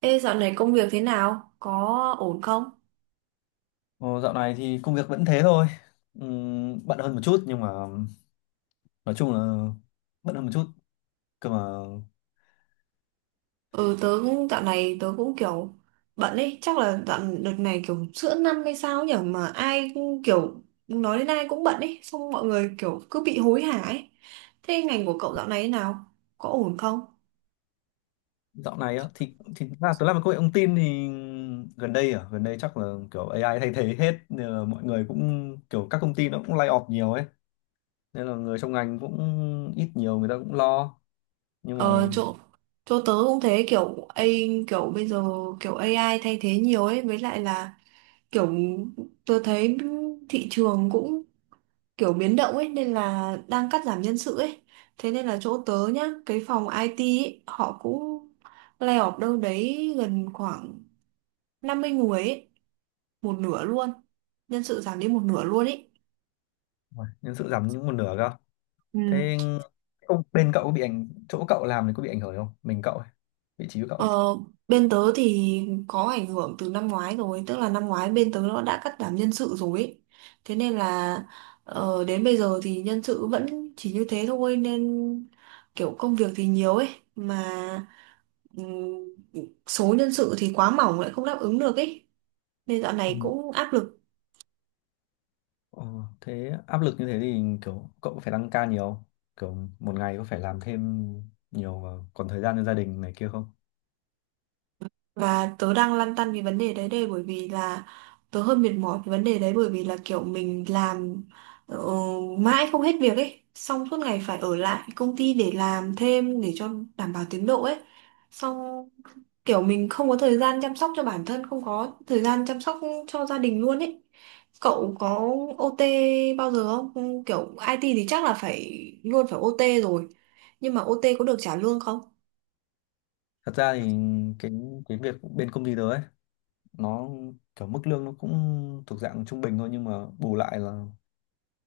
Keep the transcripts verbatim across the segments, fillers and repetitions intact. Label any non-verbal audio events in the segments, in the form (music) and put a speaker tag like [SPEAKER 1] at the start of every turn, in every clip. [SPEAKER 1] Ê, dạo này công việc thế nào? Có ổn không?
[SPEAKER 2] Ồ, dạo này thì công việc vẫn thế thôi. Ừm, bận hơn một chút nhưng mà nói chung là bận hơn một chút. Cơ mà
[SPEAKER 1] Ừ, tớ cũng dạo này tớ cũng kiểu bận ấy, chắc là dạo đợt này kiểu giữa năm hay sao nhỉ mà ai cũng kiểu nói đến ai cũng bận ấy, xong mọi người kiểu cứ bị hối hả ấy. Thế ngành của cậu dạo này thế nào? Có ổn không?
[SPEAKER 2] dạo này á thì thì là tôi làm công nghệ thông tin thì gần đây à, gần đây chắc là kiểu A I thay thế hết nên là mọi người cũng kiểu các công ty nó cũng lay off nhiều ấy. Nên là người trong ngành cũng ít nhiều người ta cũng lo nhưng
[SPEAKER 1] Ờ,
[SPEAKER 2] mà
[SPEAKER 1] chỗ chỗ tớ cũng thế kiểu A kiểu bây giờ kiểu a i thay thế nhiều ấy, với lại là kiểu tớ thấy thị trường cũng kiểu biến động ấy nên là đang cắt giảm nhân sự ấy, thế nên là chỗ tớ nhá cái phòng i ti ấy, họ cũng lay off đâu đấy gần khoảng năm mươi người ấy, một nửa luôn, nhân sự giảm đi một nửa luôn ấy.
[SPEAKER 2] uầy, nhân sự giảm những một nửa cơ.
[SPEAKER 1] Ừ.
[SPEAKER 2] Thế không bên cậu có bị ảnh chỗ cậu làm thì có bị ảnh hưởng không? Mình cậu ấy, vị trí của cậu
[SPEAKER 1] Ờ, bên tớ thì có ảnh hưởng từ năm ngoái rồi, tức là năm ngoái bên tớ nó đã cắt giảm nhân sự rồi ấy. Thế nên là ờ, đến bây giờ thì nhân sự vẫn chỉ như thế thôi nên kiểu công việc thì nhiều ấy mà ừm, số nhân sự thì quá mỏng lại không đáp ứng được ấy. Nên dạo này
[SPEAKER 2] ấy.
[SPEAKER 1] cũng áp lực.
[SPEAKER 2] Ờ, Thế áp lực như thế thì kiểu cậu có phải tăng ca nhiều không? Kiểu một ngày có phải làm thêm nhiều và còn thời gian cho gia đình này kia không?
[SPEAKER 1] Và tớ đang lăn tăn vì vấn đề đấy đây bởi vì là tớ hơi mệt mỏi vì vấn đề đấy bởi vì là kiểu mình làm ờ, mãi không hết việc ấy, xong suốt ngày phải ở lại công ty để làm thêm để cho đảm bảo tiến độ ấy. Xong kiểu mình không có thời gian chăm sóc cho bản thân, không có thời gian chăm sóc cho gia đình luôn ấy. Cậu có o ti bao giờ không? Ừ, kiểu i ti thì chắc là phải luôn phải âu ti rồi. Nhưng mà o ti có được trả lương không?
[SPEAKER 2] Thật ra thì cái cái việc bên công ty tớ ấy nó kiểu mức lương nó cũng thuộc dạng trung bình thôi nhưng mà bù lại là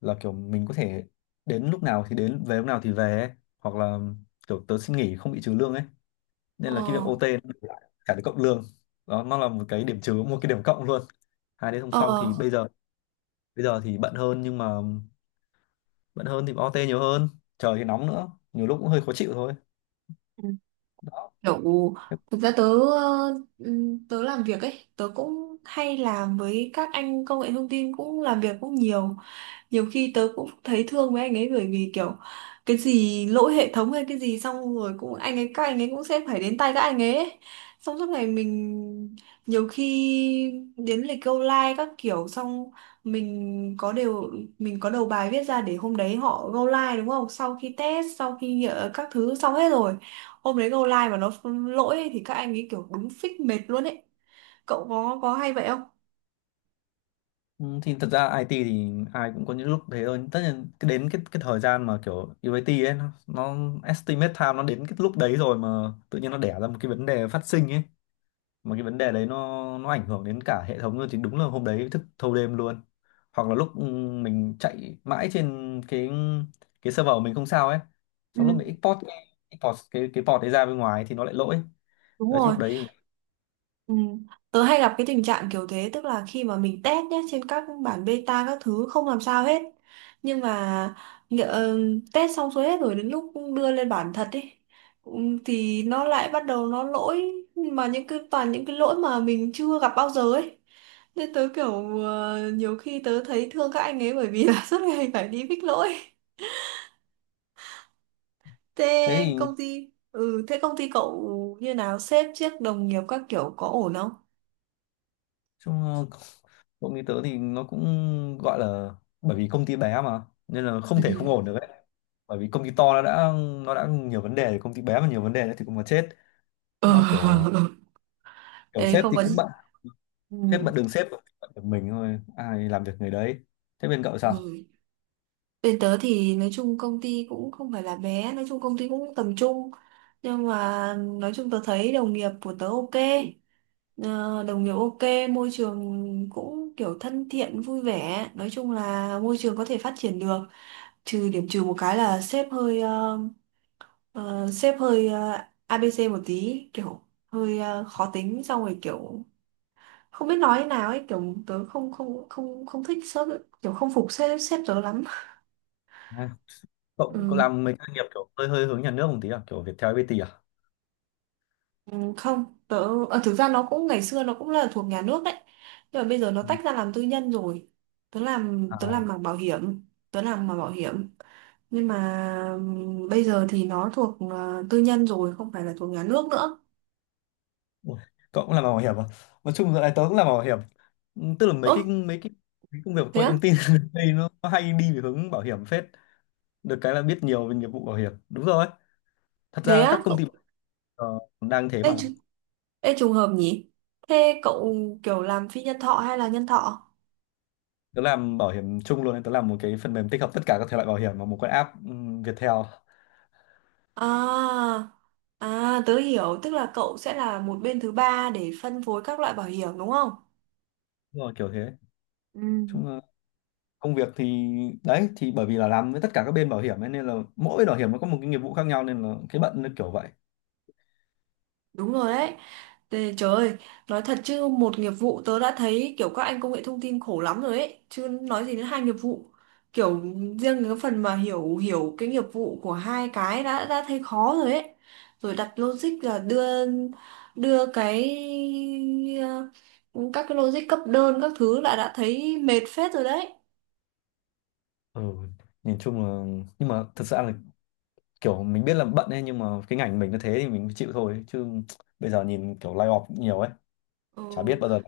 [SPEAKER 2] là kiểu mình có thể đến lúc nào thì đến về lúc nào thì về ấy. Hoặc là kiểu tớ xin nghỉ không bị trừ lương ấy
[SPEAKER 1] Ờ,
[SPEAKER 2] nên là cái việc ô tê nó bù lại cả cái cộng lương đó, nó là một cái điểm trừ một cái điểm cộng luôn. Hai đứa không xong thì bây giờ bây giờ thì bận hơn nhưng mà bận hơn thì âu ti nhiều hơn, trời thì nóng nữa, nhiều lúc cũng hơi khó chịu thôi.
[SPEAKER 1] ờ.
[SPEAKER 2] Đó.
[SPEAKER 1] Kiểu
[SPEAKER 2] Thế-
[SPEAKER 1] thực ra tớ ờ, ừm, tớ làm việc ấy, tớ cũng hay làm với các anh công nghệ thông tin cũng làm việc cũng nhiều, nhiều khi tớ cũng thấy thương với anh ấy bởi vì kiểu cái gì lỗi hệ thống hay cái gì xong rồi cũng anh ấy các anh ấy cũng sẽ phải đến tay các anh ấy ấy. Xong suốt ngày mình nhiều khi đến lịch câu like các kiểu, xong mình có đều mình có đầu bài viết ra để hôm đấy họ go live đúng không, sau khi test sau khi nhỡ các thứ xong hết rồi hôm đấy go live mà nó lỗi ấy thì các anh ấy kiểu đúng phích mệt luôn ấy. Cậu có có hay vậy không?
[SPEAKER 2] ừ, thì thật ra i tê thì ai cũng có những lúc thế thôi, tất nhiên cái đến cái cái thời gian mà kiểu diu ây ti ấy nó, nó estimate time nó đến cái lúc đấy rồi mà tự nhiên nó đẻ ra một cái vấn đề phát sinh ấy, mà cái vấn đề đấy nó nó ảnh hưởng đến cả hệ thống luôn thì đúng là hôm đấy thức thâu đêm luôn. Hoặc là lúc ừ, mình chạy mãi trên cái cái server của mình không sao ấy,
[SPEAKER 1] Ừ.
[SPEAKER 2] xong lúc mình export cái, export cái cái port đấy ra bên ngoài thì nó lại lỗi.
[SPEAKER 1] Đúng
[SPEAKER 2] Đấy,
[SPEAKER 1] rồi.
[SPEAKER 2] lúc đấy.
[SPEAKER 1] Ừ. Tớ hay gặp cái tình trạng kiểu thế, tức là khi mà mình test nhé trên các bản beta các thứ không làm sao hết nhưng mà nhỡ- ờ, test xong xuôi hết rồi đến lúc đưa lên bản thật đi thì nó lại bắt đầu nó lỗi, mà những cái toàn những cái lỗi mà mình chưa gặp bao giờ ấy, nên tớ kiểu ờ, nhiều khi tớ thấy thương các anh ấy bởi vì là (laughs) suốt ngày phải đi fix lỗi.
[SPEAKER 2] Thế
[SPEAKER 1] thế
[SPEAKER 2] thì
[SPEAKER 1] công ty ừ thế công ty cậu như nào, sếp trước đồng nghiệp các kiểu có ổn không?
[SPEAKER 2] chung, ờ, (laughs) công ty tớ thì nó cũng gọi là, bởi vì công ty bé mà nên là
[SPEAKER 1] Ừ.
[SPEAKER 2] không thể không ổn được ấy. Bởi vì công ty to nó đã nó đã nhiều vấn đề, công ty bé mà nhiều vấn đề nữa thì cũng mà chết.
[SPEAKER 1] Ờ,
[SPEAKER 2] Nó kiểu
[SPEAKER 1] (laughs)
[SPEAKER 2] kiểu
[SPEAKER 1] đấy
[SPEAKER 2] sếp
[SPEAKER 1] không
[SPEAKER 2] thì
[SPEAKER 1] có
[SPEAKER 2] cũng bận.
[SPEAKER 1] ừ.
[SPEAKER 2] Sếp bận đường sếp, bận được mình thôi, ai làm việc người đấy. Thế bên cậu sao?
[SPEAKER 1] Ừ. Bên tớ thì nói chung công ty cũng không phải là bé, nói chung công ty cũng tầm trung, nhưng mà nói chung tớ thấy đồng nghiệp của tớ ok. Ờ, đồng nghiệp ok, môi trường cũng kiểu thân thiện vui vẻ, nói chung là môi trường có thể phát triển được, trừ điểm trừ một cái là sếp hơi ờ, ờ, sếp hơi ờ, a bê xê một tí, kiểu hơi ờ, khó tính, xong rồi kiểu không biết nói thế nào ấy, kiểu tớ không không không không thích sếp, kiểu không phục sếp sếp tớ lắm.
[SPEAKER 2] À, cậu cậu
[SPEAKER 1] Ừ,
[SPEAKER 2] làm mấy cái doanh nghiệp kiểu hơi hơi hướng nhà nước một tí à, kiểu Viettel, ép pê tê à?
[SPEAKER 1] ừ, không, tớ ờ, thực ra nó cũng ngày xưa nó cũng là thuộc nhà nước đấy, nhưng mà bây giờ nó
[SPEAKER 2] Ừ.
[SPEAKER 1] tách ra làm tư nhân rồi. tớ làm tớ
[SPEAKER 2] À,
[SPEAKER 1] làm mảng bảo hiểm, tớ làm mảng bảo hiểm nhưng mà ừm, bây giờ thì nó thuộc ờ, tư nhân rồi, không phải là thuộc nhà nước nữa.
[SPEAKER 2] ui, cậu cũng làm bảo hiểm à? Nói chung giờ này tớ cũng làm bảo hiểm. Ừ, tức là mấy
[SPEAKER 1] Ơ,
[SPEAKER 2] cái mấy cái cái công việc của
[SPEAKER 1] thế
[SPEAKER 2] công nghệ
[SPEAKER 1] á,
[SPEAKER 2] thông tin (laughs) đây nó, nó hay đi về hướng bảo hiểm phết. Được cái là biết nhiều về nghiệp vụ bảo hiểm, đúng rồi. Thật
[SPEAKER 1] thế
[SPEAKER 2] ra các
[SPEAKER 1] á
[SPEAKER 2] công
[SPEAKER 1] cậu?
[SPEAKER 2] ty ờ, đang thế
[SPEAKER 1] ê,
[SPEAKER 2] mà.
[SPEAKER 1] tr- Ê, trùng hợp nhỉ. Thế cậu kiểu làm phi nhân thọ hay là nhân thọ?
[SPEAKER 2] Tớ làm bảo hiểm chung luôn nên tớ làm một cái phần mềm tích hợp tất cả các thể loại bảo hiểm vào một cái app, ừm, Viettel.
[SPEAKER 1] À, à tớ hiểu, tức là cậu sẽ là một bên thứ ba để phân phối các loại bảo hiểm đúng không?
[SPEAKER 2] Đúng rồi, kiểu thế.
[SPEAKER 1] Ừ.
[SPEAKER 2] Chung là công việc thì, đấy thì bởi vì là làm với tất cả các bên bảo hiểm ấy, nên là mỗi bên bảo hiểm nó có một cái nghiệp vụ khác nhau nên là cái bận nó kiểu vậy.
[SPEAKER 1] Đúng rồi đấy. Tê, trời ơi, nói thật chứ một nghiệp vụ tớ đã thấy kiểu các anh công nghệ thông tin khổ lắm rồi ấy, chứ nói gì đến hai nghiệp vụ. Kiểu riêng cái phần mà hiểu hiểu cái nghiệp vụ của hai cái đã đã thấy khó rồi ấy. Rồi đặt logic là đưa đưa cái ờ, các cái logic cấp đơn các thứ là đã thấy mệt phết rồi đấy.
[SPEAKER 2] Ừ, nhìn chung là, nhưng mà thật ra là kiểu mình biết là bận ấy, nhưng mà cái ngành mình nó thế thì mình chịu thôi chứ. Bây giờ nhìn kiểu lay off nhiều ấy,
[SPEAKER 1] Ừ.
[SPEAKER 2] chả biết bao giờ.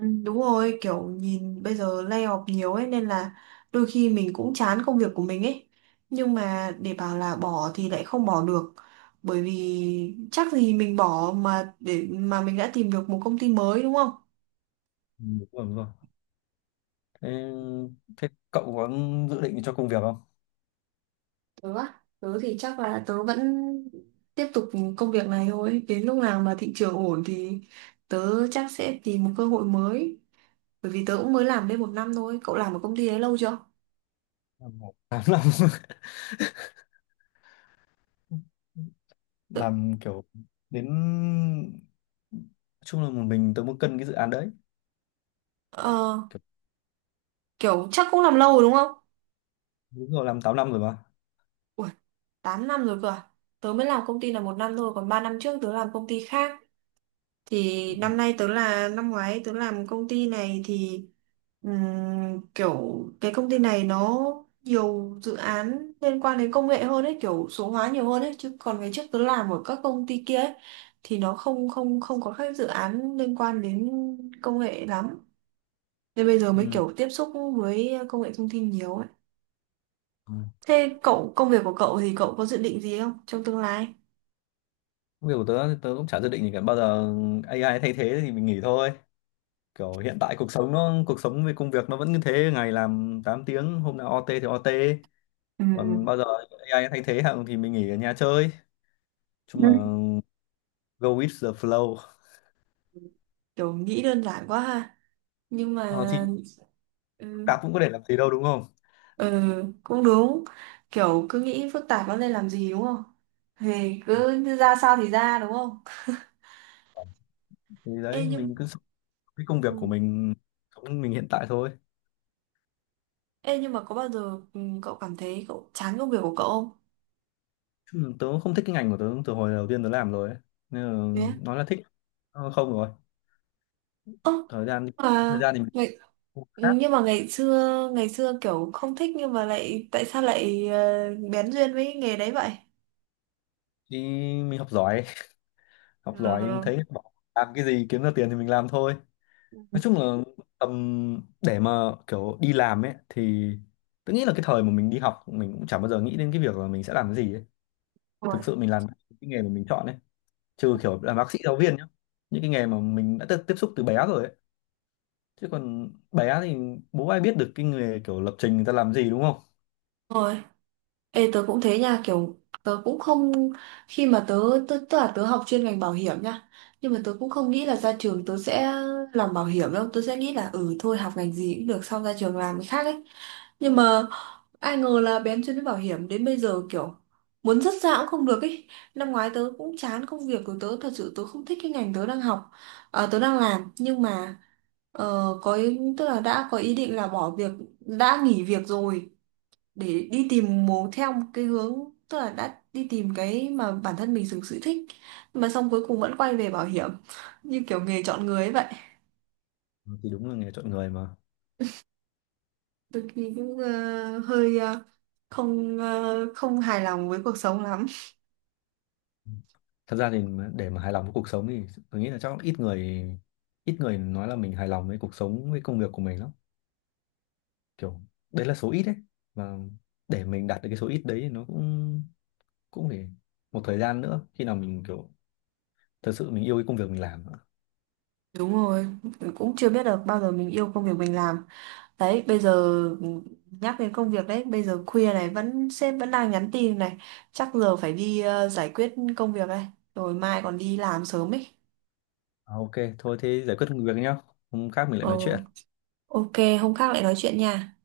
[SPEAKER 1] Ừ, đúng rồi, kiểu nhìn bây giờ layoff nhiều ấy nên là đôi khi mình cũng chán công việc của mình ấy. Nhưng mà để bảo là bỏ thì lại không bỏ được. Bởi vì chắc gì mình bỏ mà để mà mình đã tìm được một công ty mới đúng không?
[SPEAKER 2] Ừ, đúng rồi, đúng rồi. Thế, thế cậu có dự định cho công việc không?
[SPEAKER 1] Tớ á, tớ thì chắc là tớ vẫn tiếp tục công việc này thôi. Đến lúc nào mà thị trường ổn thì tớ chắc sẽ tìm một cơ hội mới. Bởi vì tớ cũng mới làm đây một năm thôi. Cậu làm ở công ty đấy lâu chưa?
[SPEAKER 2] Làm một tám năm. (laughs) Làm kiểu đến, nói chung là một mình tớ muốn cân cái dự án đấy.
[SPEAKER 1] Ờ,
[SPEAKER 2] Kiểu,
[SPEAKER 1] kiểu chắc cũng làm lâu rồi đúng không?
[SPEAKER 2] đúng rồi, làm tám năm rồi mà.
[SPEAKER 1] Ủa, tám năm rồi cơ à? Tớ mới làm công ty là một năm thôi, còn ba năm trước tớ làm công ty khác. Thì năm nay tớ là năm ngoái tớ làm công ty này thì ừm, kiểu cái công ty này nó nhiều dự án liên quan đến công nghệ hơn ấy, kiểu số hóa nhiều hơn ấy, chứ còn ngày trước tớ làm ở các công ty kia ấy thì nó không không không có các dự án liên quan đến công nghệ lắm. Nên bây giờ mới
[SPEAKER 2] Ừ.
[SPEAKER 1] kiểu tiếp xúc với công nghệ thông tin nhiều ấy.
[SPEAKER 2] Ừ.
[SPEAKER 1] Thế cậu công việc của cậu thì cậu có dự định gì không trong tương lai?
[SPEAKER 2] Công việc của tớ thì tớ cũng chả dự định gì cả, bao giờ A I thay thế thì mình nghỉ thôi. Kiểu hiện tại cuộc sống nó, cuộc sống về công việc nó vẫn như thế, ngày làm tám tiếng, hôm nào ô tê thì ô tê.
[SPEAKER 1] Ừ.
[SPEAKER 2] Còn bao giờ A I thay thế hạng thì mình nghỉ ở nhà chơi. Nói chung là
[SPEAKER 1] Ừ.
[SPEAKER 2] go with the flow.
[SPEAKER 1] Kiểu nghĩ đơn giản quá ha. Nhưng mà
[SPEAKER 2] Ờ, thì cả
[SPEAKER 1] ừ,
[SPEAKER 2] cũng có thể làm gì đâu đúng không,
[SPEAKER 1] ừ, cũng đúng. Kiểu cứ nghĩ phức tạp nó lên làm gì đúng không? Thì cứ ra sao thì ra đúng không?
[SPEAKER 2] thì
[SPEAKER 1] Ê
[SPEAKER 2] đấy
[SPEAKER 1] nhưng
[SPEAKER 2] mình cứ sống cái công việc của
[SPEAKER 1] ừ.
[SPEAKER 2] mình, sống mình hiện tại thôi.
[SPEAKER 1] Ê nhưng mà có bao giờ ừ, cậu cảm thấy cậu chán công việc của cậu không?
[SPEAKER 2] Ừ, tớ không thích cái ngành của tớ từ hồi đầu tiên tớ làm rồi ấy. Nên là
[SPEAKER 1] Thế á?
[SPEAKER 2] nói là thích, ờ, không rồi,
[SPEAKER 1] Ơ
[SPEAKER 2] thời gian, thời
[SPEAKER 1] mà
[SPEAKER 2] gian thì mình
[SPEAKER 1] ngày
[SPEAKER 2] không khác.
[SPEAKER 1] ừ, nhưng mà ngày xưa ngày xưa kiểu không thích, nhưng mà lại tại sao lại ờ, bén duyên với nghề đấy vậy?
[SPEAKER 2] Thì mình học giỏi, (laughs) học giỏi
[SPEAKER 1] Ừ.
[SPEAKER 2] thấy bỏ, làm cái gì kiếm ra tiền thì mình làm thôi. Nói chung là tầm để mà kiểu đi làm ấy, thì tớ nghĩ là cái thời mà mình đi học mình cũng chẳng bao giờ nghĩ đến cái việc là mình sẽ làm cái gì ấy. Thực sự mình làm cái nghề mà mình chọn ấy, trừ kiểu làm bác sĩ, giáo viên nhá, những cái nghề mà mình đã tiếp tiếp xúc từ bé rồi ấy. Chứ còn bé thì bố ai biết được cái nghề kiểu lập trình người ta làm gì đúng không.
[SPEAKER 1] Rồi. Ê tớ cũng thế nha, kiểu tớ cũng không khi mà tớ tớ tức là tớ học chuyên ngành bảo hiểm nha, nhưng mà tớ cũng không nghĩ là ra trường tớ sẽ làm bảo hiểm đâu, tớ sẽ nghĩ là ừ thôi học ngành gì cũng được xong ra trường làm cái khác ấy, nhưng mà ai ngờ là bén chuyên đến bảo hiểm đến bây giờ kiểu muốn dứt ra cũng không được ấy. Năm ngoái tớ cũng chán công việc của tớ, thật sự tớ không thích cái ngành tớ đang học, à, tớ đang làm, nhưng mà ờ, có ý, tức là đã có ý định là bỏ việc, đã nghỉ việc rồi để đi tìm một theo một cái hướng, tức là đã đi tìm cái mà bản thân mình thực sự thích, mà xong cuối cùng vẫn quay về bảo hiểm (laughs) như kiểu nghề chọn người ấy vậy.
[SPEAKER 2] Ừ, thì đúng là nghề chọn người mà.
[SPEAKER 1] Tôi thì cũng ờ, hơi ờ, không ờ, không hài lòng với cuộc sống lắm.
[SPEAKER 2] Thật ra thì mà- để mà hài lòng với cuộc sống thì tôi nghĩ là chắc ít người, ít người nói là mình hài lòng với cuộc sống với công việc của mình lắm. Kiểu đấy là số ít đấy, và để mình đạt được cái số ít đấy thì nó cũng cũng phải một thời gian nữa, khi nào mình kiểu thật sự mình yêu cái công việc mình làm nữa.
[SPEAKER 1] Đúng rồi, cũng chưa biết được bao giờ mình yêu công việc mình làm đấy. Bây giờ nhắc đến công việc đấy, bây giờ khuya này vẫn sếp vẫn đang nhắn tin này, chắc giờ phải đi ờ, giải quyết công việc đây, rồi mai còn đi làm sớm ấy.
[SPEAKER 2] À, ok, thôi thế giải quyết công việc nhá, hôm khác mình lại
[SPEAKER 1] Ờ,
[SPEAKER 2] nói chuyện.
[SPEAKER 1] ok, hôm khác lại nói chuyện nha.